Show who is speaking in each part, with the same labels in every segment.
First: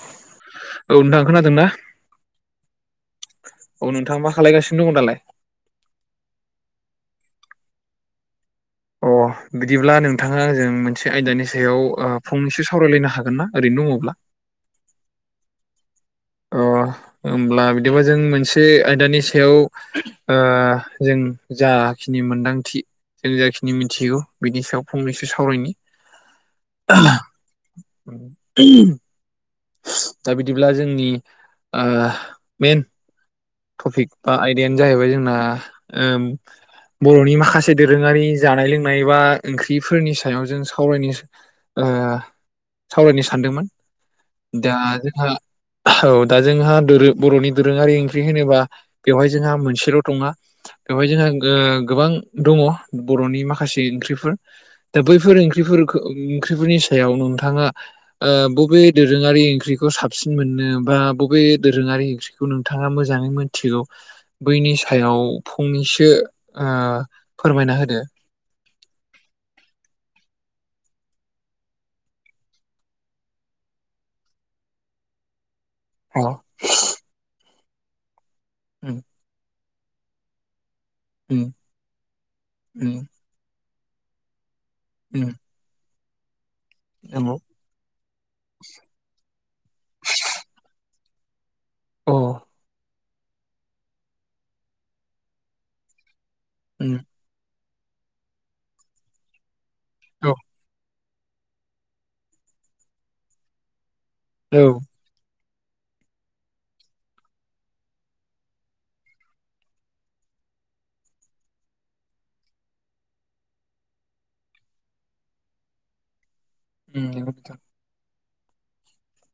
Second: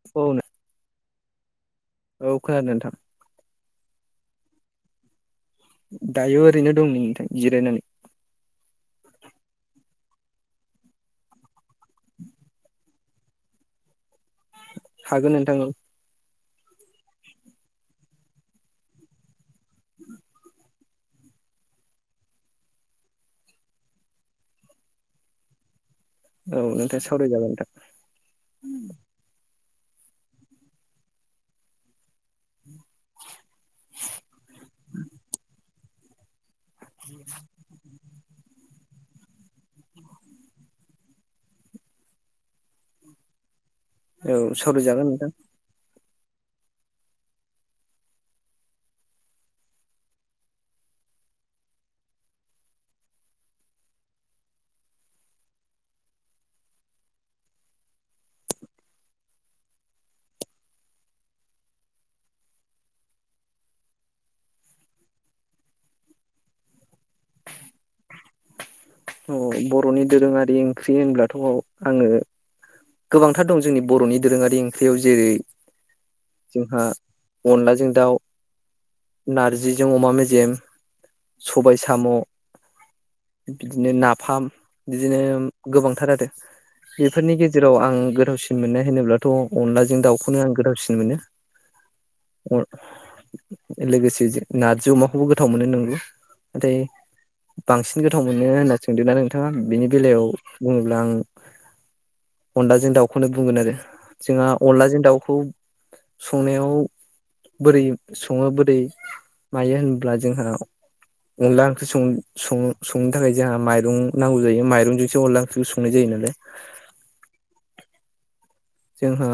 Speaker 1: जि
Speaker 2: औ
Speaker 1: हा औ नोंथां खोनादों ना?
Speaker 2: औ खोनादों नोंथां।
Speaker 1: औ नोंथां मा खालायगासिनो दङ दालाय?
Speaker 2: दायो ओरैनो दं नै जिरायनानै
Speaker 1: अ बिदिब्ला नोंथाङा आंजों मोनसे आयदानि सायाव ओ फंनैसो सावरायलायनो हागोन ना ओरैनो दङब्ला।
Speaker 2: हागोन नोंथां औ
Speaker 1: अ होमब्ला बिदिबा जों मोनसे आयदानि सायाव ओ जों जाखिनि मोनदांथि जाखिनि मिथिगौ बिनि सायाव फंनैसो सावरायनि
Speaker 2: औ नोंथाङा सावराय जागोन नोंथां।
Speaker 1: दा बिदिब्ला जोंनि ओ बे टपिक बा आयदायानो जाहैबाय जोंना ओम बर'नि माखासे दोरोङारि जानाय लों नाय एबा ओंख्रिफोरनि सायाव जों सावरायनो ओ सावरायनो सानदोंमोन
Speaker 2: औ
Speaker 1: दा
Speaker 2: सावराय जागोन
Speaker 1: जोंहा
Speaker 2: नोंथां
Speaker 1: औ दा जोंहा बर'नि दोरोङारि ओंख्रि होनोबा बेवहाय जोंहा मोनसेल' नङा बेवहाय जोंहा गोबां दङ बर'नि माखासे ओंख्रिफोर दा बैफोर ओंख्रि ओंख्रिफोरनि सायाव नोंथाङा बबे दोरोङारि ओंख्रिखौ साबसिन मोननो बा बबे दोरोङारि ओंख्रिखौ नोंथाङा नोंथाङा मोजाङै मिथिगौ बैनि सायाव फंनैसो ओ फोरमायना होदो
Speaker 2: औ बर'नि दोरोङारि ओंख्रि होनब्लाथ' आङो गोबांथार दं जोंनि बर'नि दोरोङारि ओंख्रियाव जेरै जोंहा
Speaker 1: [unintelligible]
Speaker 2: अनलाजों दाउ
Speaker 1: उम
Speaker 2: नार जिजों अमा मेजेम
Speaker 1: उम
Speaker 2: सबाय साम'
Speaker 1: उम
Speaker 2: बिदिनो नाफाम बिदिनो
Speaker 1: उम
Speaker 2: गोबांथार [inaudible]
Speaker 1: नंगौ
Speaker 2: बेफोरनि गेजेराव आं गोथावसिन मोननाय होनोब्लाथ' अनलाजों दाउखौनो आं गोथावसिन मोनो
Speaker 1: अ
Speaker 2: [inaudible] लोगोसे नार्जि अमाखौबो गोथाव मोनो नोंगौ
Speaker 1: उम
Speaker 2: [inaudible] बांसिन गोथाव मोनो होनना सोंदों ना नोंथाङा बिनि बेलायाव
Speaker 1: औ
Speaker 2: बुङोब्ला आं अनलाजों दाउखौनो बुंगोन आरो जोंहा
Speaker 1: औ
Speaker 2: अनलाजों दाउखौ संनायाव बोरै सङो बोरै मायो होनब्ला जोंहा अनला ओंख्रि सङो संनो थाखाय जोंहा माइरं नांगौ जायो माइरंजोंसो अनला ओंख्रि संनाय जायो नालाय
Speaker 1: [unintelligible] उम नंगौ नोंथां
Speaker 2: जोंहा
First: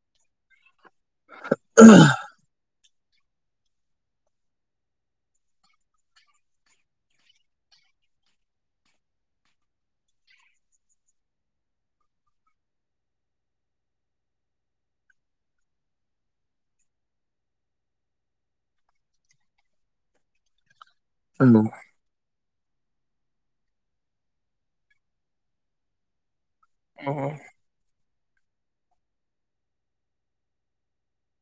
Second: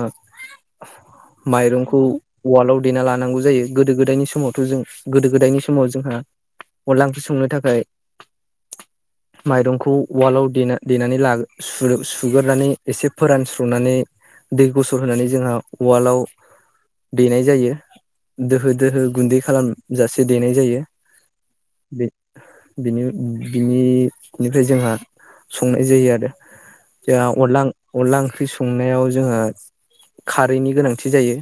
Speaker 2: माइरंखौ उवाल आव देना लानांगौ जायो गोदो गोदायनि समावथ' जों गोदो गोदायनि समाव जोंहा अनला ओंख्रि संनो थाखाय माइरंखौ उवालावना देनानै ला सुगोरनानै एसे फोरानस्र'नानै दै गसर होनानै जोंहा उवालाव देनाय जायो दोहो दोहो गुन्दै खालामजासे देनाय जायो बे
Speaker 1: [inaudible]
Speaker 2: बिनि बिनिनिफ्राय जोंहा संनाय जायो आरो [unintelligible]
Speaker 1: अ
Speaker 2: जोंहा अनला अनला ओंख्रि संनायाव जोङो खारैनि गोनांथि जायो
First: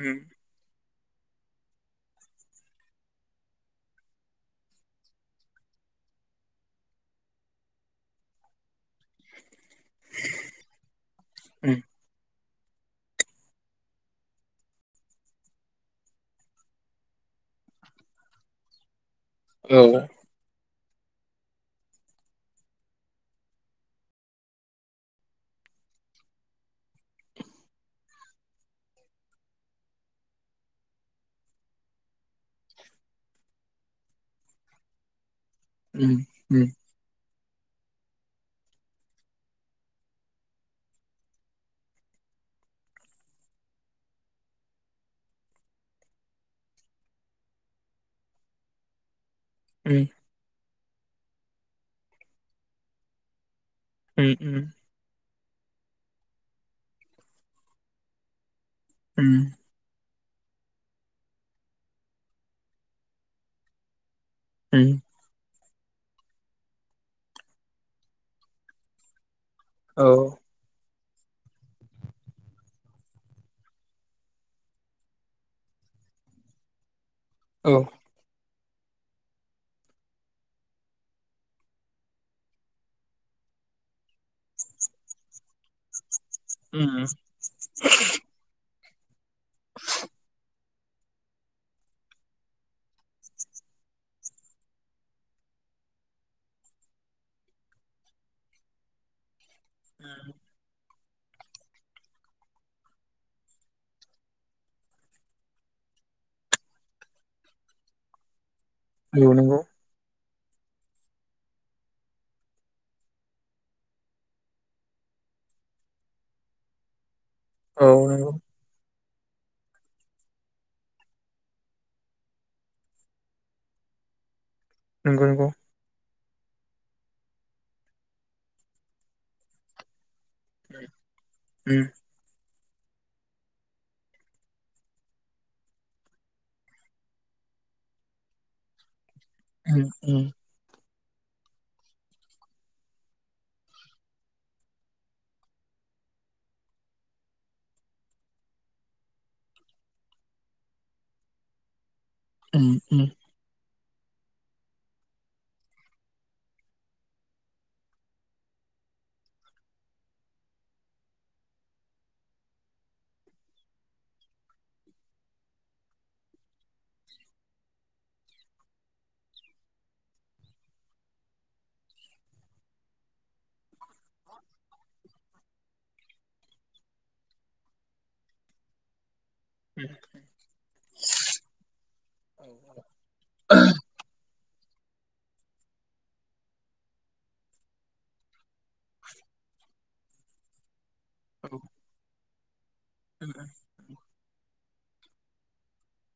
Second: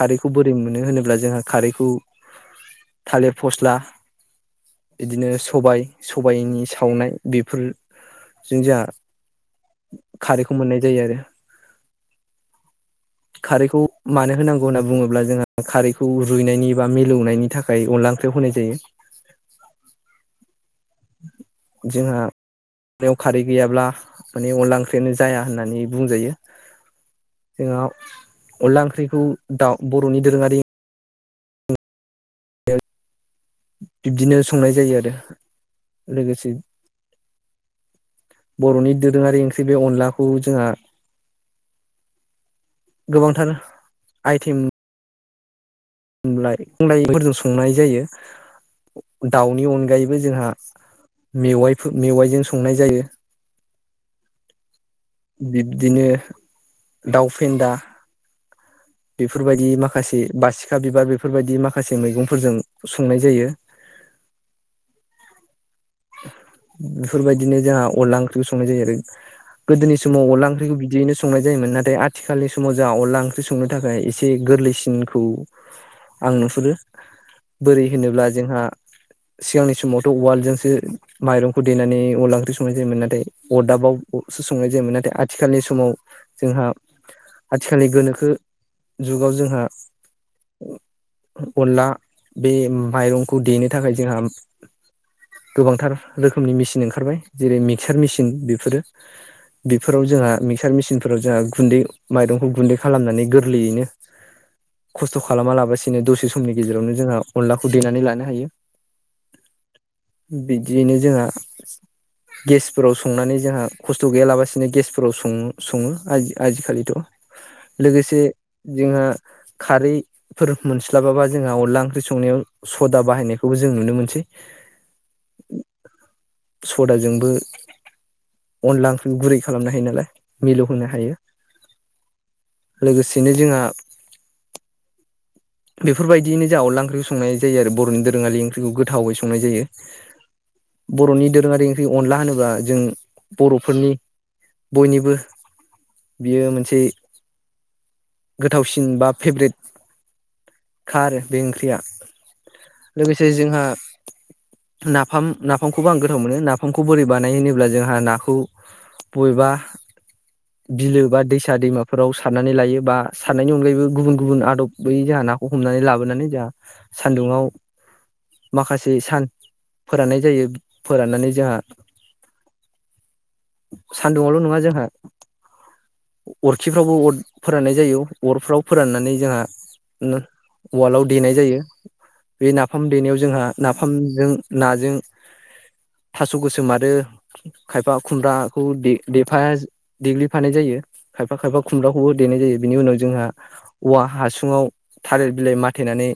Speaker 1: उम
Speaker 2: बोरै मोनो होनो ब्ला जोंहा खारैखौ थालिर फस्ला बिदिनो सबायाइ सबायाइनि सावनाय बेफोरजों जोंहा खारैखौ मोननाय जायो आरो
Speaker 1: उम
Speaker 2: खारैखौ मानो होनांगौ होनना बुङोब्ला जोंहा खारैखौ रुइनायनि बा मिलौनायनि थाखाय अनला ओंख्रियाव होनाय जायो
Speaker 1: औ
Speaker 2: जोंहा खारै गैयाब्ला माने अनला ओंख्रियानो जाया होननानै बुंजायो जोंहा अनला ओंख्रिखौ दा बरनि दोरोङारि बिब्दिनो संनाय जायो आरो
Speaker 1: ओम
Speaker 2: लोगोसे
Speaker 1: ओम
Speaker 2: बरनि दोरोङारि ओंख्रि बे अनलाखौ जोंहा गोबांथार आइटेम [unintelligible] दाउनि
Speaker 1: उम
Speaker 2: अनगायैबो जोंहा मेवाइ मेवाइजों संनाय जायो
Speaker 1: ओम ओम
Speaker 2: बिब्दिनो दाउ फेन्दा
Speaker 1: उम
Speaker 2: बेफोरबायदि माखासे बासिखा बिबार बेफोरबायदि माखासे मैगंफोरजों संनाय जायो
Speaker 1: ओम
Speaker 2: बेफोरबायदिनो जोंहा अनला ओंख्रिखौ संनाय जायो आरो गोदनि
Speaker 1: औ
Speaker 2: समाव अला ओंख्रिखौ बि बिदियैनो संनाय जायोमोन नाथाय आथिखालनि समाव जोंहा अनला ओंख्रि संनो थाखाय एसे गोरलैसिनखौ आं नुहुरो
Speaker 1: औ
Speaker 2: बोरै होनोब्ला जोंहा सिगांनि समावथ उवालजोंसो माइरंखौ देनानै अनला ओंख्रि संनाय जायोमोन नाथाय अरदाबावो संनाय जायोमोन नाथाय आथिखालनि समाव जोंहा
Speaker 1: उम
Speaker 2: आथिखालनि गोनोखो जुगाव जोंहा अनला बे माइरंखौ देनो थाखाय जोंहा गोबांथार रोखोमनि मेसिन ओंखारबाय जेरै मिक्सार मेसिन बेफोरो बेफोराव जोंहा मिक्सार मेसिन फोराव जोंहा गुन्दै माइरंखौ गुन्दै खालामनानै गोरलैयैनो खस्थ खालामा लाबसिनो दसे समनि गेजेरावनो जोंहा अनलाखौ देनानै लानो हायो
Speaker 1: औ नंगौ
Speaker 2: बिदियैनो जोंहा गेसफोराव संनानै जोंहा खस्थ गैयालाबसिनो गेसफोराव सो सङो आजिखालिथ
Speaker 1: औ
Speaker 2: लोगोसे जोंहा खारैफोर मोनस्लाबाबा जोंहा अनला ओंख्रि संनायाव सदा बाहायनायखौबो जों नुनो मोनसै
Speaker 1: नंगौ नंगौ
Speaker 2: सदाजोंबो अनला ओंख्रि गुरै खालामनो हायो नालाय मिलौहोनो हायो
Speaker 1: उम
Speaker 2: लोगोसेनो जोंहा बेफोरबायदिनो जाहा अनला ओंख्रिखौ संनाय जायो आरो बर'नि दोरोङारि ओंख्रखौ गोथावै सं संनाय जायो।
Speaker 1: उम
Speaker 2: बर'नि दोरोङारि ओंख्रि अनला होनोबा जों बर'फोरनि बयनिबो, बियो मोनसे, गोथावसिन बा फेब्रेट खारो बे ओंख्रिया
Speaker 1: उम
Speaker 2: ।
Speaker 1: उम
Speaker 2: लोगोसे जोंहा नाफाम नाफामखौबो आं गोथाव मोनो नाफामखौ बोरै बानाय होनोब्ला जोंहा नाखौ बबेबा बिलो बा दैसा दैमाफोराव सारनानै लायो बा सारनायनि अनगायैबो गुबुन गुबुन आदब बै जोंहा नाखौ हमनानै लाबोनानै जोंहा सानदुंआव माखासे सान फोराननाय जायो फोराननानै जोंहा सान्दुङावल' नङा जोंहा अरखिफ्रावबो अर फोराननाय जायो अरफ्राव फोराननानै जोंहा वाल्दआव देनाय जायो बे नाफाम देनायाव जोंहा नाफामजों नाजों, थास' गोसोम मारो खायफा खुमब्रा खौ दे-देफा देग्लि फानाय जायो। खायफा खायफा खुम्राखौबो देनाय जायो बिनि उनाव जोंहा औवा हासु आव थालिर बिलाइ मथायनानै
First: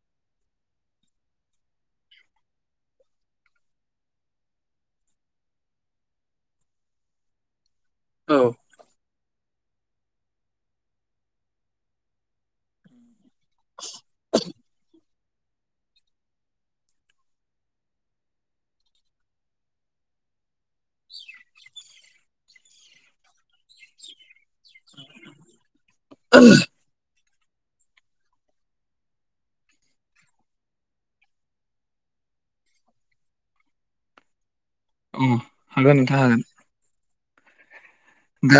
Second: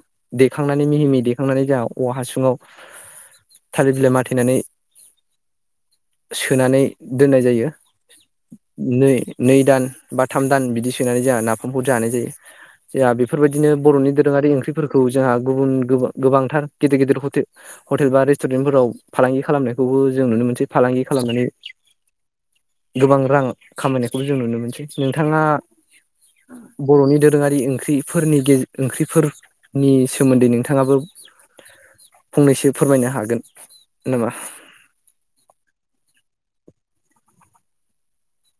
Speaker 2: देखांनानै मिहि मिहि देखांनानै जोंहा औवा हासुङाव थालिर बिलाइ मथायनानै, सोनानै दोननाय जायो ।
Speaker 1: औ
Speaker 2: नै नै दान बा थाम दान बिदि सोनानै जोंहा नाफामफोर जानाय जायो। जोंहा बेफोरबायदिनो बर'नि दोरोङारि ओंख्रिफोरखौ जोंहा गुबुन गोबा-गोबांथार गेदेर गेदेर हटे-हटेल बा रेस्टुरेन्टफोराव फालांगि खालामनायखौबो जों नुनो मोनसै फालांगि खालामनानै [inaudible] गोबां रां खामायनायखौबो जों नुनो मोनसै नोंथाङा बर'नि देर रोङारि ओंख्रिफोरनि गेज ओंख्रिफोरनि सोमोन्दै नोंथाङाबो फंनैसो फोरमायनो हागोन, नामा?
Speaker 1: उम हागोन नोंथां हागोन। दा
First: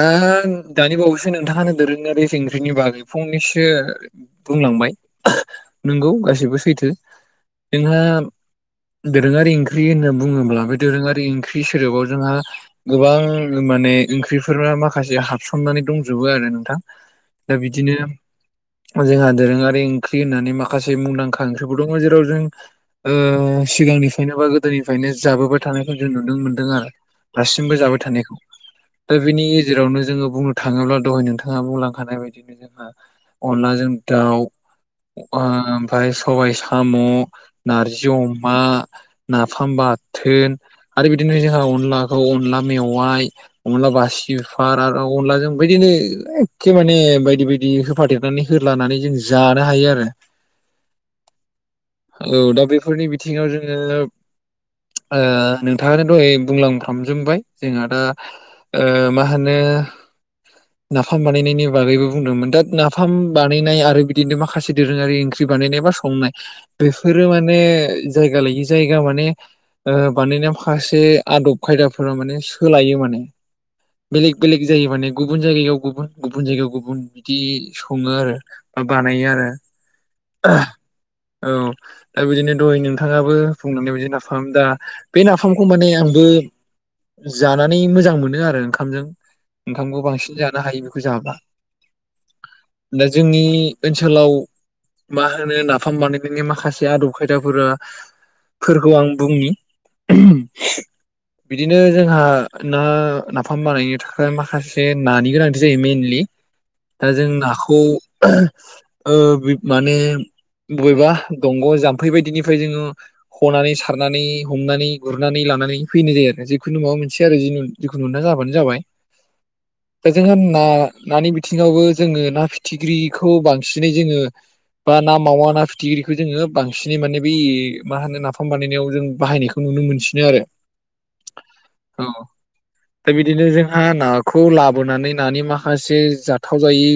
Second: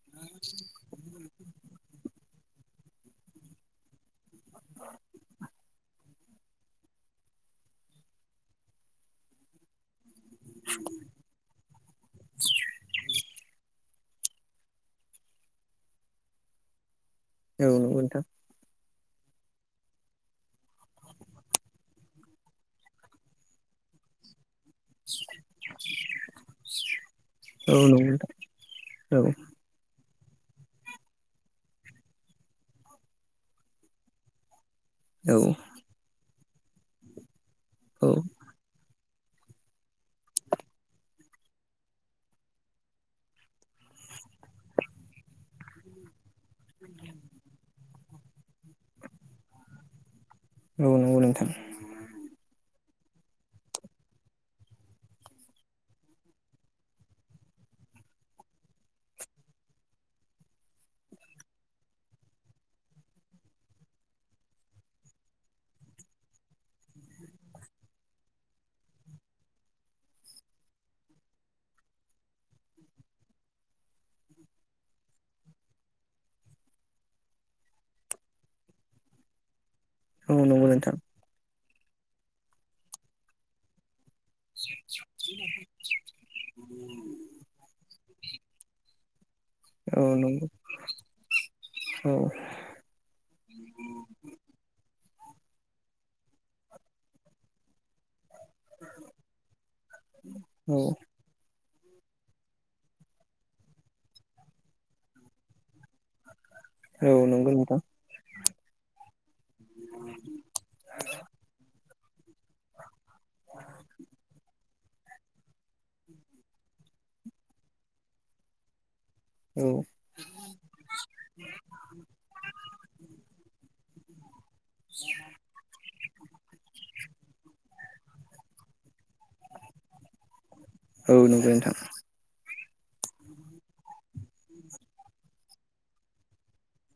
Speaker 1: दानि बावैसो नोंथाङानो दोरोङारि ओंख्रिनि बागै फंनैसो बुङोब्ला बे दोरोङारि ओं ओंख्रि सोदोबाव जोंहा गोबां माने ओंख्रि बेफोरा माखासे हाबसननानै दंजोबो आरो नोंथां। दा
Speaker 2: औ नोंगौ
Speaker 1: बिदिनो
Speaker 2: नोंथां
Speaker 1: जोंहा दोरोङारि ओंख्रि होननानै माखासे मुंदांखा ओंख्रिबो दङ जेराव जों ओ सिगांनिफ्रायनोबा गोदोनिफ्रायनो जाबोबाय थानायखौ जों नुनो मोनदों आरो दासिमबो
Speaker 2: औ
Speaker 1: जाबाय
Speaker 2: नंगौ नोंथां
Speaker 1: थानायखौ। दा
Speaker 2: औ
Speaker 1: बिनि गेजेराव नो जोङो बुंनो थाङोब्ला दहाय नोंथाङा बुंलांखानाय बायदिनो जोंहा अनलाजों दाउ ओ
Speaker 2: औ
Speaker 1: ओमफाय सबाय साम' नारजि
Speaker 2: औ
Speaker 1: अमा नाफाम बाथोन आरो बिदिनो जोंहा अनलाखौ अनला मेवाइ अनला बासि बिफार आरो अनलाजों बिदिनो एखे माने बायदि बायदि होफादेरनानै होलानानै जों जानो हायो आरो।
Speaker 2: औ नंगौ नोंथां
Speaker 1: औ दा बेफोरनि बिथिङाव जोङो ओ नोंथाङानो दहाय बुंलांफ्रामजोबबाय जोंहा दा ओ मा होनो नाफाम बानायनायनि बागैबो बुंदोंमोन दा नाफाम बानायनाय आरो बिदिनो माखासे दोरोङारि ओंख्रि बानायनाय बा संनाय बेफोरो माने जायगा लायि जायगा माने ओ बानायनाया माखासे आदब खायदाफोरा माने सोलायो माने बेलेग बेलेग जायो माने गुबुन जायगायाव गुबुन गुबुन जायगायाव गुबुन बिदि सङो आरो बा बानायो आरो।
Speaker 2: औ नंगौ नोंथां
Speaker 1: औ दा बिदिनो दह नोंथाङाबो बुंनानै बिदिनो ना नाफाम दा बे नाफामखौ माने आंबो जानानै मोजां मो ओ ओंखामजों ओंखामखौ
Speaker 2: औ
Speaker 1: बांसिन
Speaker 2: नंगौ
Speaker 1: जानो हायो बेखौ जाबा
Speaker 2: औ
Speaker 1: दा जोंनि ओनसोलाव मा होनो नाफाम बानायनायनि माखासे आदब खायदाफोरा फोरखौ आं बुंनि
Speaker 2: औ
Speaker 1: बिदिनो जोंहा ना फाम बानायनो थाखाय माखासे नानि गोनांथि जायो मइेनलि दा
Speaker 2: औ
Speaker 1: जों
Speaker 2: नंगौ
Speaker 1: नाखौ
Speaker 2: नोंथां
Speaker 1: ओ माने बबेबा दंग' जाम बेबायदिनि फ्राय जोङो हनानै सारनानै हमनानै गुरनानै लानानै फैनाय जायो आरो जिखुनु माबा मोनसे आरोुजखुनु मोना जाबाय। होबानो जाबाय
Speaker 2: औ
Speaker 1: दा जोंहा ना नानि बिथिङावबो जोङो ना फिथिख्रिखौ बांसिनै जोङो बा ना मावा ना फिथिख्रिखौ जोङो बांसिनै माने बै मा होनो नाफाम बानायनायाव जों बाहायनायखौ नुनो मोनसिनो आरो
Speaker 2: औ नंगौ नोंथां औ नंगौ नोंथां
Speaker 1: औ। दा बिदिनो जोंहा नाखौ लाबोनानै नानि माखासे जाथाव जायै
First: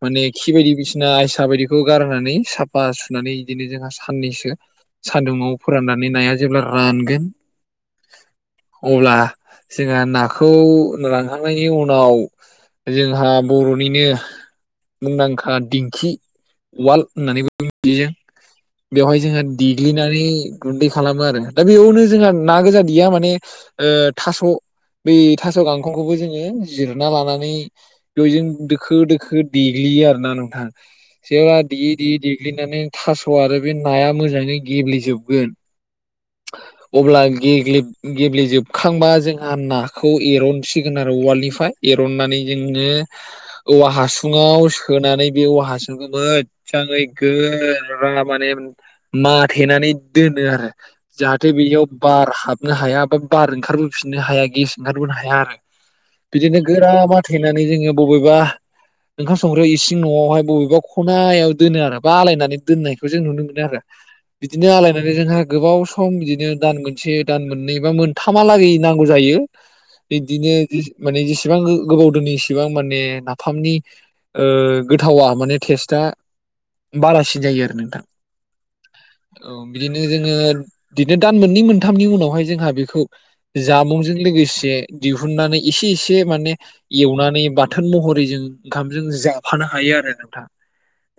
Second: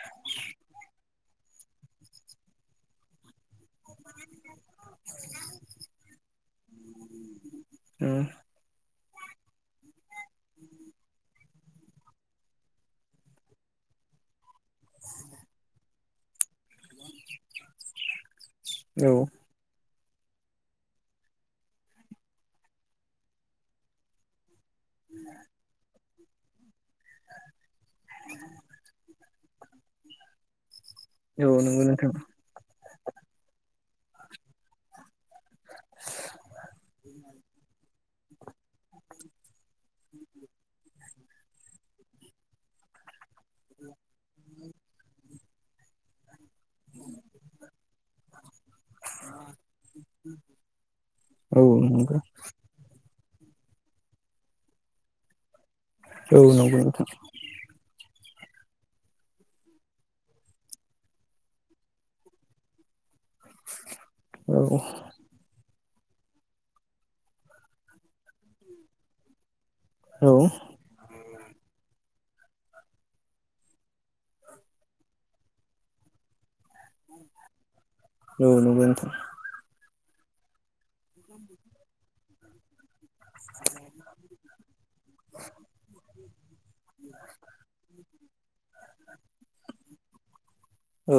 Speaker 1: माने खिबायदि बिसिना साबायदिखौ गारनानै साफा सुनानै बिदिनो जोंहा साननैसो सानदुुंव फोराननानै नाया जेब्ला रानगोन
Speaker 2: औ
Speaker 1: अब्ला जों नाखौ रानखांनायनि उनाव जोंहा बर'निनो मुंदांखा दिंखि उवाल होननानैबो मिथियो। बेवहाय
Speaker 2: नंगौ
Speaker 1: जोंहा दि ग्लिनानै गुन्दै खालामो आरो दा बेयावनो जोंहा ना गोजा गया माने ओ थास' बे थास' गांखं खौबो जोङो जिरना लानानै दैजों दोखो दोखो देग्लियो आरो ना नोंथां।
Speaker 2: औ
Speaker 1: जेब्ला
Speaker 2: नंगौ
Speaker 1: देयै
Speaker 2: नोंथां
Speaker 1: देयै देग्लिनानै थास' आरो बे नाया मोजाङै गेब्लेजोबगोन अब्ला गेब्ले गेब्लेेजोबखांबा जों नाखौ एरनसिगोन आरो उवालनिफ्राय एरननानै जोङो औवा हासुङाव सोनानै बे औवा हासुंखौबो मोजाङै गोरा माने माथेनानै दोनो आरो जाहाथे
Speaker 2: औ
Speaker 1: बियाव बार हाबनो हाया बा बार ओंखारबोफिनो नो हाया गेस ओंखारबोनो हाया आरो
Speaker 2: औ
Speaker 1: बिदिनो
Speaker 2: नंगौ
Speaker 1: गोरा
Speaker 2: नोंथां
Speaker 1: माथेनानै जोङो बबेबा ओंखाम संग्रा इसिं न'आवहाय बबेबा खनायाव दोनो आरो बा आलायनानै दोननाय जों नुनो मोनो आरो बिदिनो आलायनानै जोंहा गोबाव सम सम बिदिनो दान मोनसे दान मोननै बा मोनथामा लागै नांगौ जायो। बिब्दिनो माने इसेबां गोबावदो इसिबां माने नाफामनि गोथावा माने टेस्टआ बारासिन जायो आरो नोंथां
Speaker 2: औ नंगौ नोंथां
Speaker 1: औ बिदिन जोङो बिदिनो दान मोननै मोनथामनि उनावहाय जोंहा बेखौ जामुंजों लोगोसे दिहुननानै एसे एसे माने एवनानै बाथोन महरै जों ओंखामजों जाफानो हायो आरो नोंथां।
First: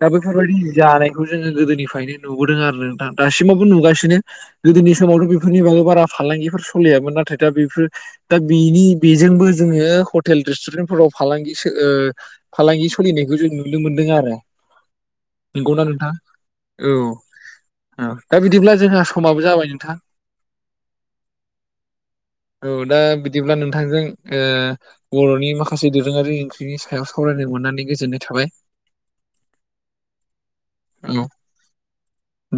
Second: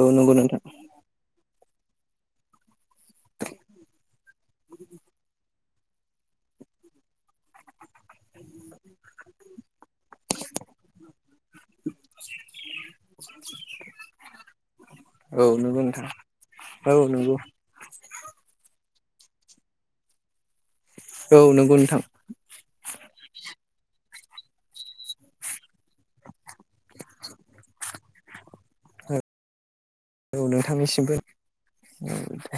Speaker 1: दा
Speaker 2: नंगौ
Speaker 1: बेफोरबायदि
Speaker 2: नोंथां
Speaker 1: जानायखौ जोङो गोदोनिफ्रायनो नुबोदों आरो दासिमावबो नुगासिनो गोदोनि समावथ' बिफोरनिबागै बारा फालांगि सलियामोन आरो आमफ्राय दा बेफोर दा बेनि बेजोंबो जोङो हटेल रेस्टुरेन्टफोराव फालांगि फालांगि सलिनायखौ जों नुनो मोनदों आरो
Speaker 2: औ
Speaker 1: नंगौना नोंथां औ
Speaker 2: नंगौ
Speaker 1: दा बिदिब्ला जोंहा स समाबो जाबाय नोंथां।
Speaker 2: औ नंगौ नोंथां।
Speaker 1: औ दा बिदिब्ला नोंथांजों बर'नि माखासे दोरोङारि ओंख्रिनि सायाव सावरायनो मोननानै गोजोननाय थाबाय।
Speaker 2: औ नोंथांनिसिमबो
Speaker 1: औ
Speaker 2: औ दे।